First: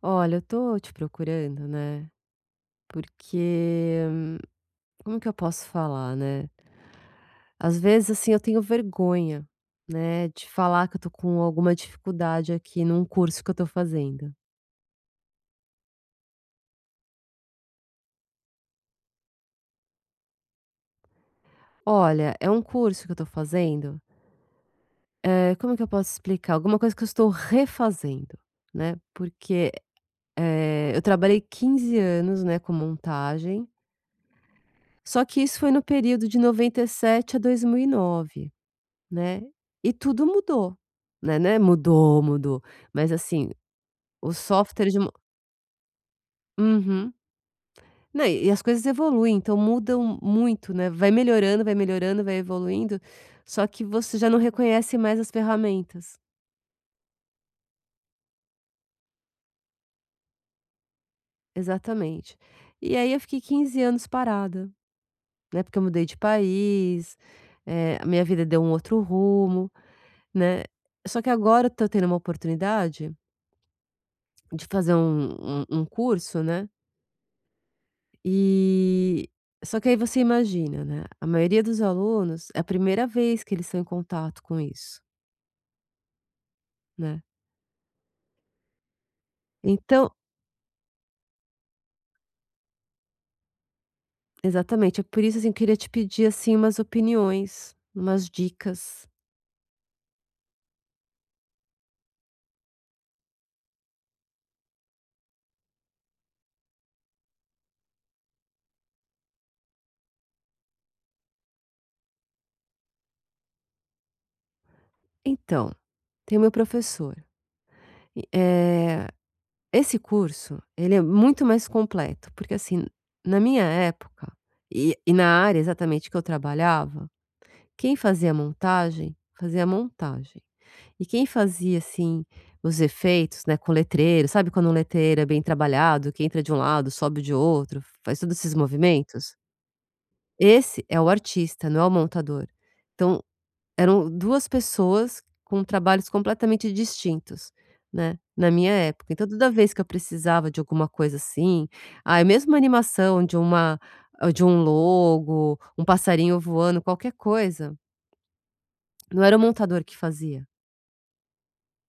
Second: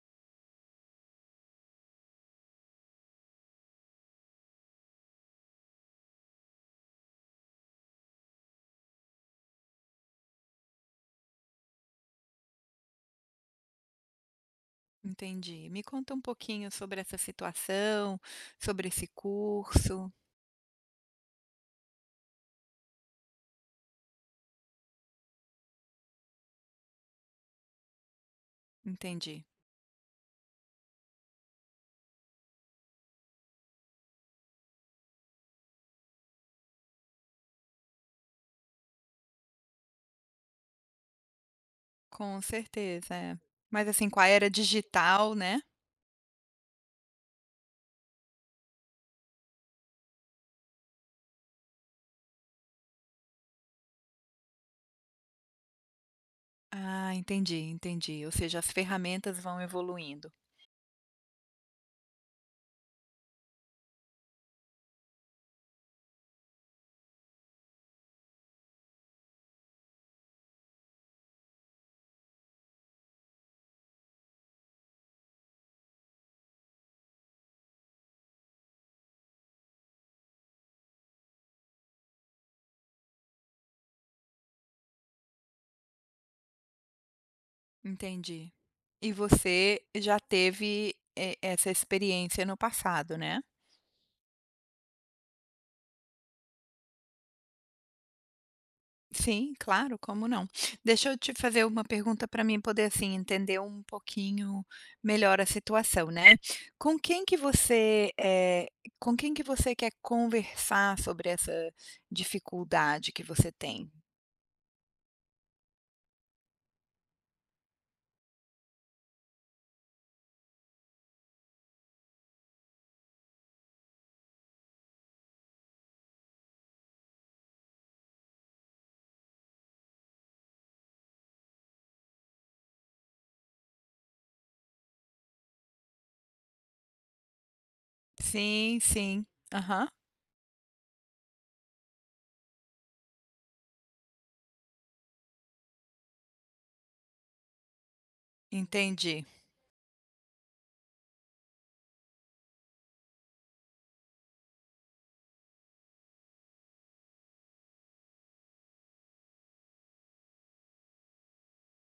Olha, eu tô te procurando, né, porque, como que eu posso falar, né, às vezes, assim, eu tenho vergonha, né, de falar que eu tô com alguma dificuldade aqui num curso que eu tô fazendo. Entendi. Me conta um pouquinho sobre essa situação, sobre esse curso. Olha, é um curso que eu tô fazendo, como que eu posso explicar? Alguma coisa que eu estou refazendo, né, Entendi. porque, eu trabalhei 15 anos, né, com montagem, só que isso foi no período de 97 a 2009. Né, e tudo mudou, né, não é mudou, Com mudou, mas certeza, é. assim, Mas assim, com a o era software de uma. digital, né. Uhum. Não, e as coisas evoluem, então mudam muito, né, vai melhorando, vai melhorando, vai evoluindo, só que você já não reconhece mais as ferramentas. Ah, entendi, entendi. Ou seja, as ferramentas vão evoluindo. Exatamente. E aí eu fiquei 15 anos parada, né, porque eu mudei de país, a minha vida deu um outro rumo, né. Só que agora eu tô tendo uma oportunidade de fazer um curso, né. E só que aí você imagina, né, a maioria dos alunos é a primeira vez que eles estão em contato com isso, né. Entendi. E você Então já teve essa experiência no passado, né? exatamente, é por isso, assim, eu queria te pedir, assim, umas opiniões, umas dicas. Sim, claro, como não. Deixa eu te fazer uma pergunta para mim poder, assim, entender um pouquinho melhor a situação, né. Com quem que você, com quem que você quer conversar sobre essa dificuldade que você tem? Então, tem o meu professor, e, esse curso, ele é muito mais completo, porque, assim, na minha época e na área exatamente que eu trabalhava, quem fazia montagem, fazia montagem. E quem fazia, assim, os efeitos, né, com letreiro, sabe quando um letreiro é bem trabalhado, que entra de um lado, sobe de outro, faz todos esses Sim, sim. movimentos? Aham. Esse é o artista, não é o montador. Então, eram 2 pessoas com trabalhos completamente distintos, né, na minha época. Entendi, Então toda vez que eu precisava de alguma coisa assim, ai, mesmo uma animação de um logo, um passarinho voando, qualquer coisa, não era o montador que fazia.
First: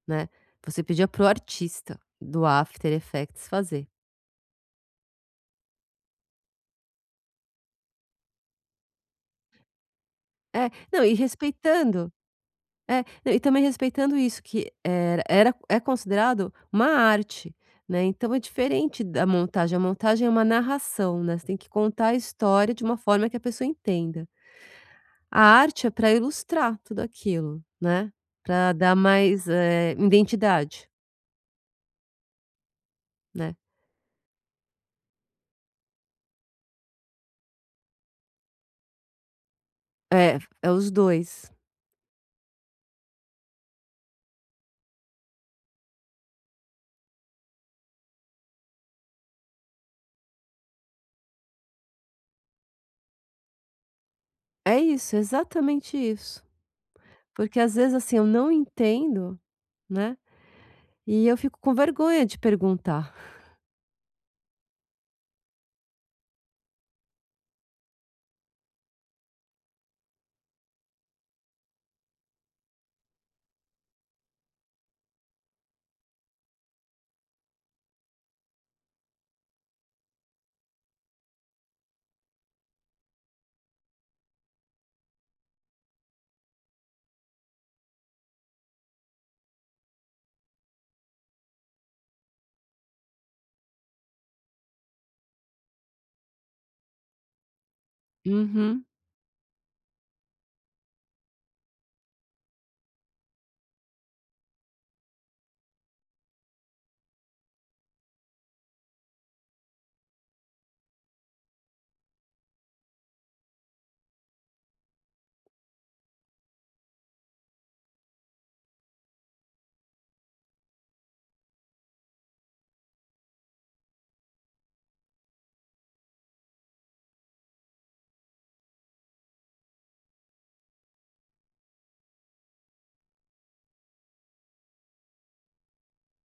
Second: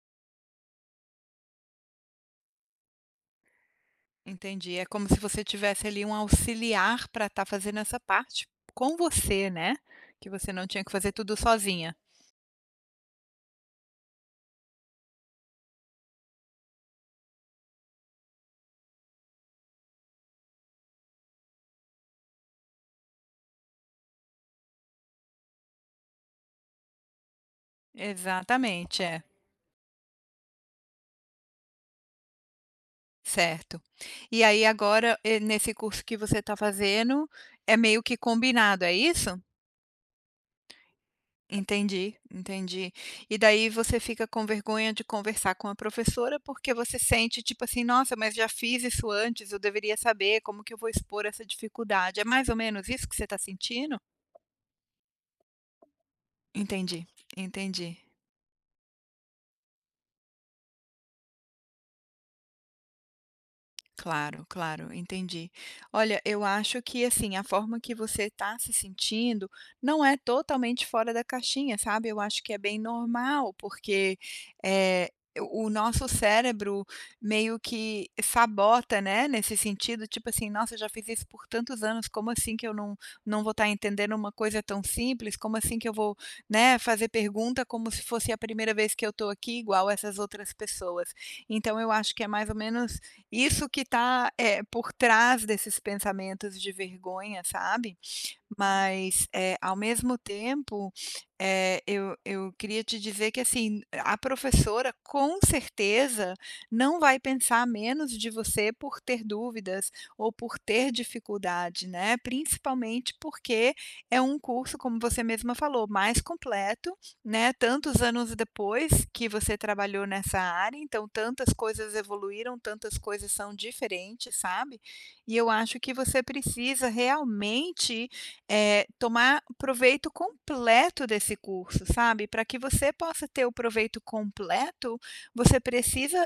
Né, você pedia pro artista do After Effects fazer. entendi. É como se você tivesse ali um auxiliar para estar fazendo essa parte com você, né, que você não É, tinha que não, fazer e tudo sozinha. respeitando é, não, e também respeitando isso que era era é considerado uma arte, né, então é diferente da montagem, a montagem é uma narração, né, você tem que contar a história de uma forma que a pessoa entenda. A arte é para ilustrar tudo aquilo, né, para dar Exatamente, é. mais, identidade, né. Certo. E aí agora, nesse curso que você está fazendo, é meio que combinado, é isso? É, é os 2. Entendi, entendi. E daí você fica com vergonha de conversar com a professora, porque você sente tipo assim: "Nossa, mas já fiz isso antes, eu deveria saber, como que eu vou expor essa dificuldade?". É mais ou menos isso que você está sentindo? É isso, é exatamente isso. Entendi, Porque às vezes, entendi. assim, eu não entendo, né, e eu fico com vergonha de perguntar. Claro, claro, entendi. Olha, eu acho que assim, a forma que você está se sentindo não é totalmente fora da caixinha, sabe? Eu acho que é bem normal, porque eh, o nosso cérebro meio que sabota, né? Nesse sentido, tipo assim, nossa, eu já fiz isso por tantos anos, como assim que eu não, não vou estar entendendo uma coisa tão simples? Como assim que eu vou, né, fazer pergunta como se fosse a primeira vez que eu estou aqui, igual essas outras pessoas? Então, eu acho que é mais ou menos isso que está, por trás desses pensamentos de vergonha, sabe? Uhum, Mas, ao mesmo tempo, eu queria te dizer que, assim, a professora com certeza não vai pensar menos de você por ter dúvidas ou por ter dificuldade, né, principalmente porque é um curso, como você mesma falou, mais completo, né, tantos anos depois que você trabalhou nessa área, então tantas coisas evoluíram, tantas coisas são diferentes, sabe. E eu acho que você precisa realmente tomar proveito completo desse curso, sabe. Para que você possa ter o proveito completo, você precisa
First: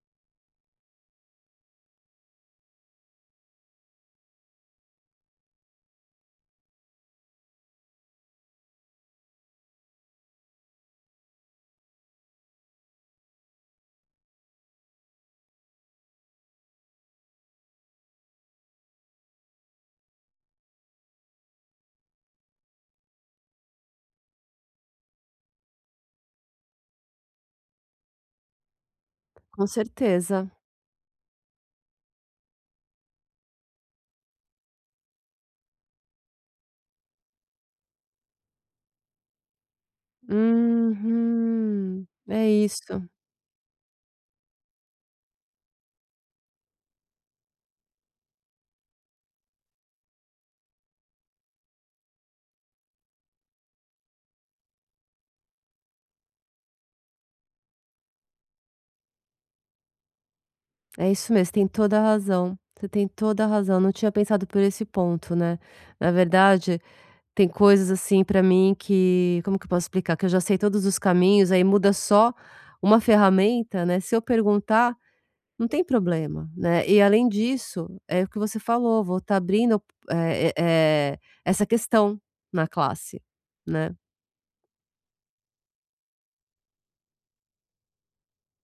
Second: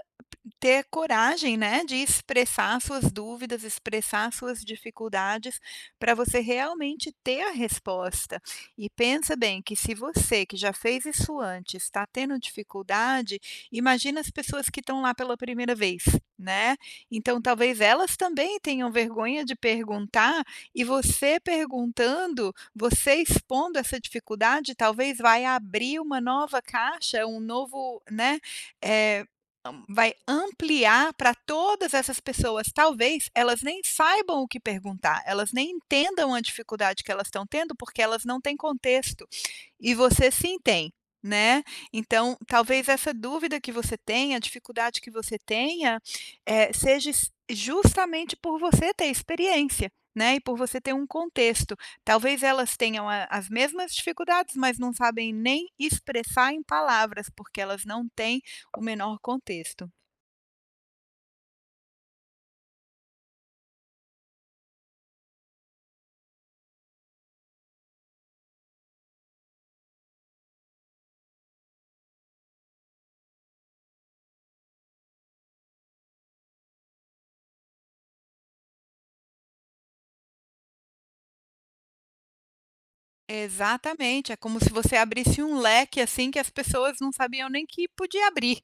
ter coragem, né, de expressar suas dúvidas, expressar suas dificuldades, para você realmente ter a resposta. E pensa bem que se você, que já fez isso antes, está tendo dificuldade, imagina as pessoas que estão lá pela primeira vez, né. Então talvez elas também tenham vergonha de perguntar e você perguntando, você expondo essa dificuldade, talvez vai abrir uma nova caixa, um novo, né, eh, com am vai certeza. ampliar para todas essas pessoas. Talvez elas nem saibam o que perguntar, elas nem entendam a dificuldade que elas estão tendo, porque elas não têm contexto. E você sim tem, né. Uhum, Então, talvez essa dúvida que você tenha, a dificuldade que você tenha, eh, seja es justamente por você ter experiência, né, e por você ter um contexto. Talvez elas tenham a as mesmas dificuldades, mas não sabem nem expressar em palavras, porque elas não têm o menor contexto. é isso mesmo, tem toda a razão, você tem toda a razão, não tinha pensado por esse ponto, né. Na verdade, tem coisas, assim, pra mim que como que eu posso explicar? Que eu já sei todos os caminhos, aí muda só uma ferramenta, né, se eu perguntar, não tem problema, né. E além disso, é o que você falou, vou estar abrindo, eh eh, eh, essa questão na classe, né. Exatamente, é como se você abrisse um leque, assim, que as pessoas não sabiam nem que podia abrir.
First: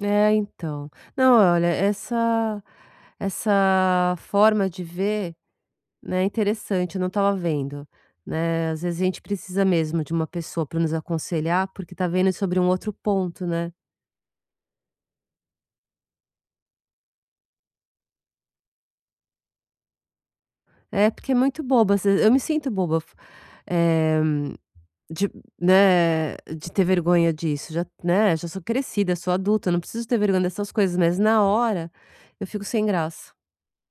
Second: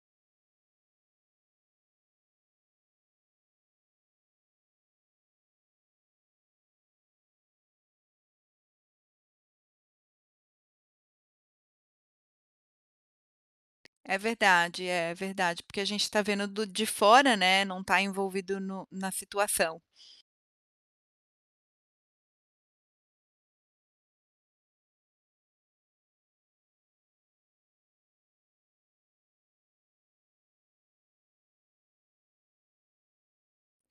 É, então. Não, olha, essa forma de ver, né, é interessante, eu não estava vendo, né. Às vezes a gente precisa mesmo de uma pessoa para nos aconselhar, porque tá vendo sobre um outro ponto, né. É verdade, porque a gente está vendo do de fora, né, não está envolvido na situação. É, porque é muito bobo, às vezes eu me sinto boba, f eh De né, de ter vergonha disso, já, né, já sou crescida, sou adulta, não preciso ter vergonha dessas coisas, mas na hora eu fico sem graça.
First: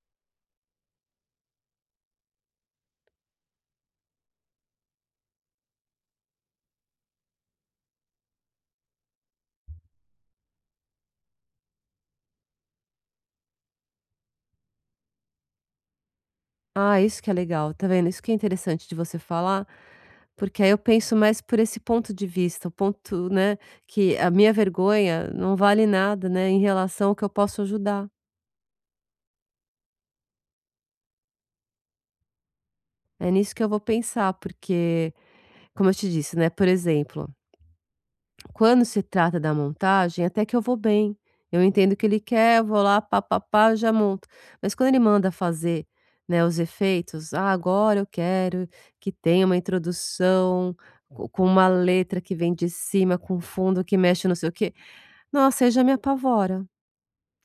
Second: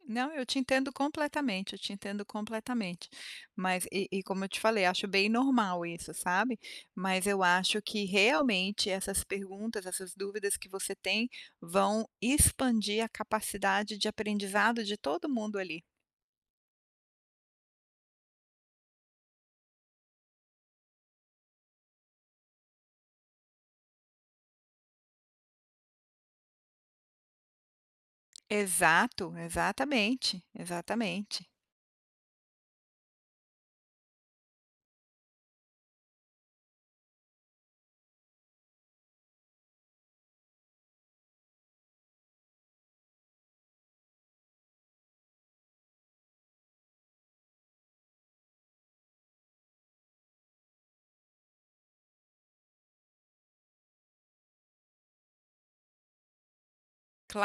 Não, eu te entendo completamente, eu te entendo completamente. Mas e como eu te falei, acho bem normal isso, sabe. Mas eu acho que realmente essas perguntas, essas dúvidas que você tem, vão expandir a capacidade de aprendizado de todo mundo ali. Ah, isso que é legal, tá vendo? Isso que é interessante de você falar, porque aí eu penso mais por esse ponto de vista, o ponto, né, que a minha vergonha não vale nada, né, em relação ao que eu posso ajudar. Exato, exatamente, exatamente. É nisso que eu vou pensar, porque, como eu te disse, né, por exemplo. Quando se trata da montagem, até que eu vou bem. Eu entendo o que ele quer, eu vou lá, pá, pá, pá, já monto. Mas quando ele manda fazer, né, os efeitos, ah, agora eu quero que tenha uma introdução com uma letra que vem de cima, com um fundo que mexe não sei o quê. Nossa, aí já me apavora,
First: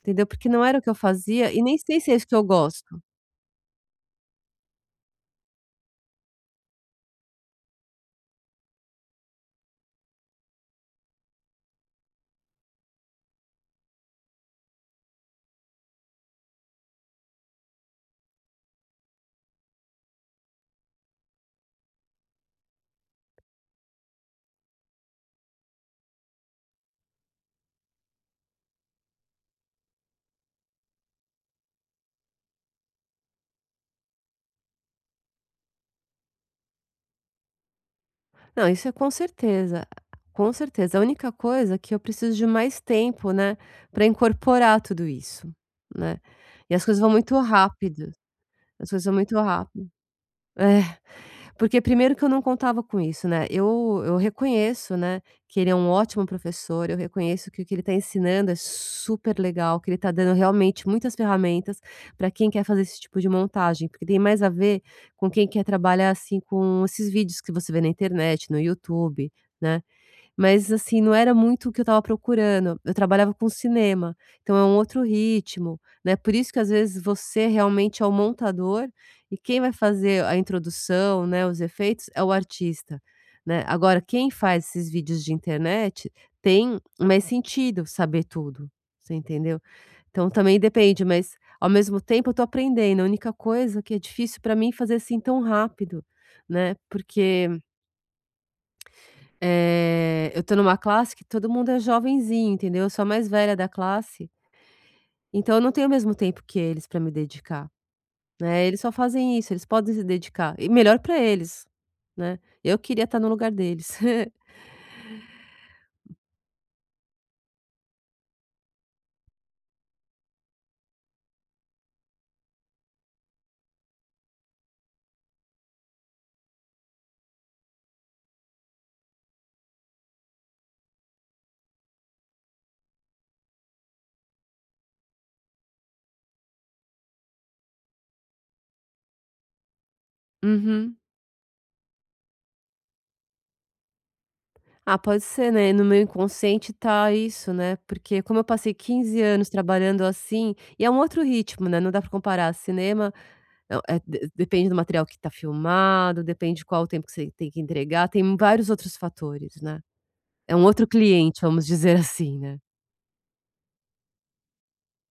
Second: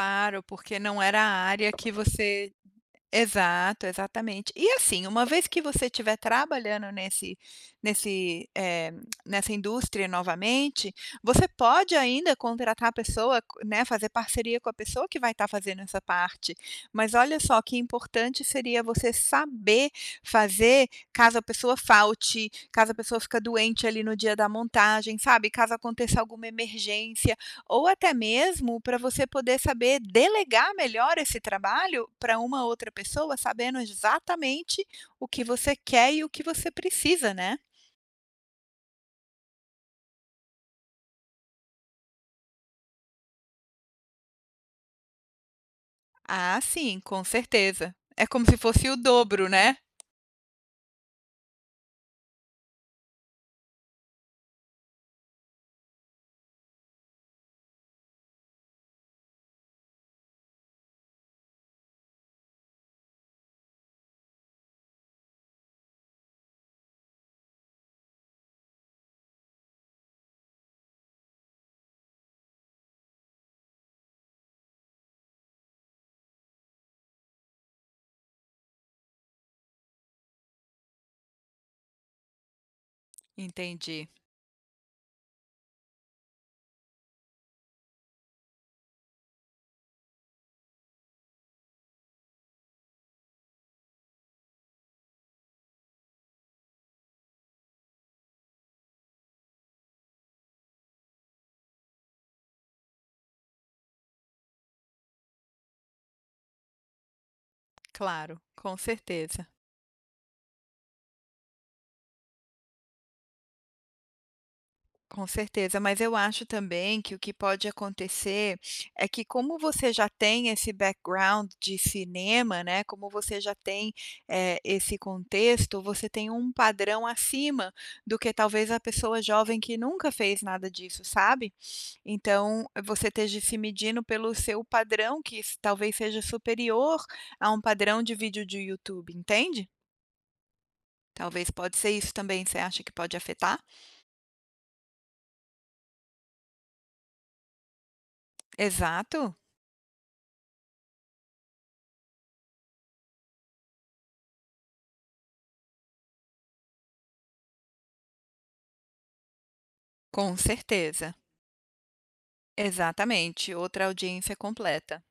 entendeu? Porque não era porque o que eu não era a fazia e área nem que sei se é isso que eu você gosto. Exato, exatamente. E assim, uma vez que você estiver trabalhando nesse, eh, nessa indústria novamente, você pode ainda contratar a pessoa, né, fazer parceria com a pessoa que vai estar fazendo essa parte. Mas olha só que importante seria você saber fazer caso a pessoa falte, caso a pessoa fica doente ali no dia da montagem, sabe? Caso aconteça alguma emergência, ou até mesmo para você poder saber delegar melhor esse trabalho para uma outra pessoa, sabendo exatamente o que você quer e o que você precisa, né? Não, isso é com certeza, com certeza. A única coisa é que eu preciso de mais tempo, né, para incorporar tudo isso, né. Ah, E as sim, coisas vão com muito certeza. rápido, É como se fosse as o coisas vão muito dobro, né? rápido. É, porque primeiro que eu não contava com isso, né. Eu reconheço, né, que ele é um ótimo professor, eu reconheço que o que ele está ensinando é super legal, que ele está dando realmente muitas ferramentas para quem quer fazer esse tipo de montagem, porque tem mais a ver com quem quer trabalhar, assim, com esses vídeos que você vê na internet, no YouTube, né. Mas assim, não era muito o que eu estava procurando. Eu trabalhava com cinema, então é um outro ritmo, né. Por isso que às vezes você realmente é o montador e quem vai fazer a introdução, né, os efeitos é o artista, né. Agora Entendi. quem faz esses vídeos de internet tem mais sentido saber tudo, você entendeu? Então também depende, mas ao mesmo tempo eu tô aprendendo. A única coisa que é difícil para mim fazer assim tão rápido, né, porque eu tô numa classe que todo mundo é jovenzinho, entendeu? Eu sou a mais velha da classe, então eu não tenho o mesmo tempo que eles pra me dedicar, Claro, né. com Eles só fazem certeza. isso, eles podem se dedicar, e melhor pra eles, né. Eu queria estar no lugar deles. Com certeza, mas eu acho também que o que pode acontecer é que como você já tem esse background de cinema, né, como você já tem, esse contexto, você tem um padrão acima do que talvez a pessoa jovem que nunca fez nada disso, sabe. Então, você esteja se medindo pelo seu padrão que s talvez seja superior a um padrão de vídeo de YouTube, entende? Uhum. Talvez pode ser isso também, você acha que pode afetar? Ah, pode ser, né, no meu inconsciente tá isso, né, porque como eu passei 15 Exato, anos trabalhando assim e é um outro ritmo, né, não dá pra comparar cinema, eh, de depende do material que tá filmado, depende qual o tempo que você tem que entregar, tem vários outros fatores, né. com É um outro certeza. cliente, vamos dizer assim, né. Exatamente, outra audiência completa.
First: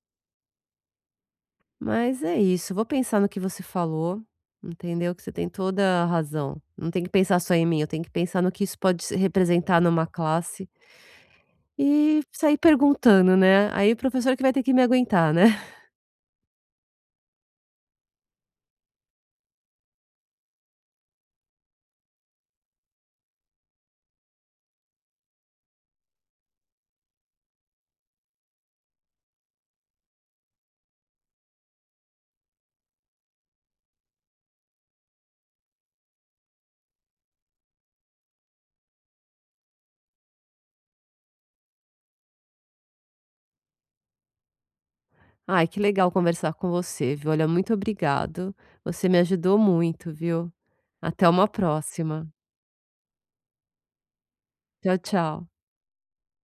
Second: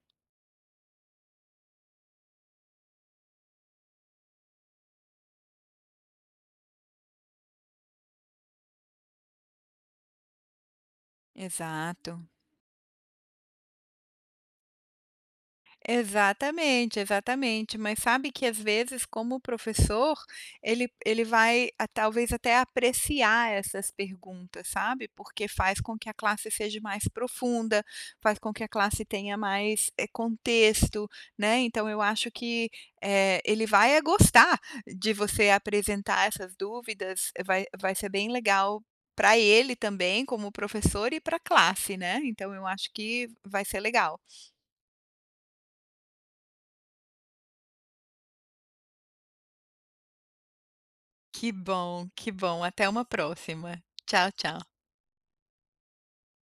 Mas é isso, vou pensar no que você falou, entendeu, que você tem toda a razão. Não tem que pensar só em mim, eu tenho que pensar no que isso pode se representar numa classe e Exato. sair perguntando, né. Aí o professor que vai ter que me aguentar, né. Exatamente, exatamente. Mas sabe que às vezes, como professor, ele vai a talvez até apreciar essas perguntas, sabe, porque faz com que a classe seja mais profunda, faz com que a classe tenha mais, contexto, né. Então eu acho que, ele vai é gostar de você apresentar essas dúvidas, vai ser bem legal para ele também como professor e pra classe, né. Então eu acho que vai ser legal. Ai, que legal conversar com você, viu. Olha, muito obrigado, você me ajudou muito, viu. Até uma Que bom, próxima. que bom. Até uma próxima. Tchau, tchau. Tchau, tchau.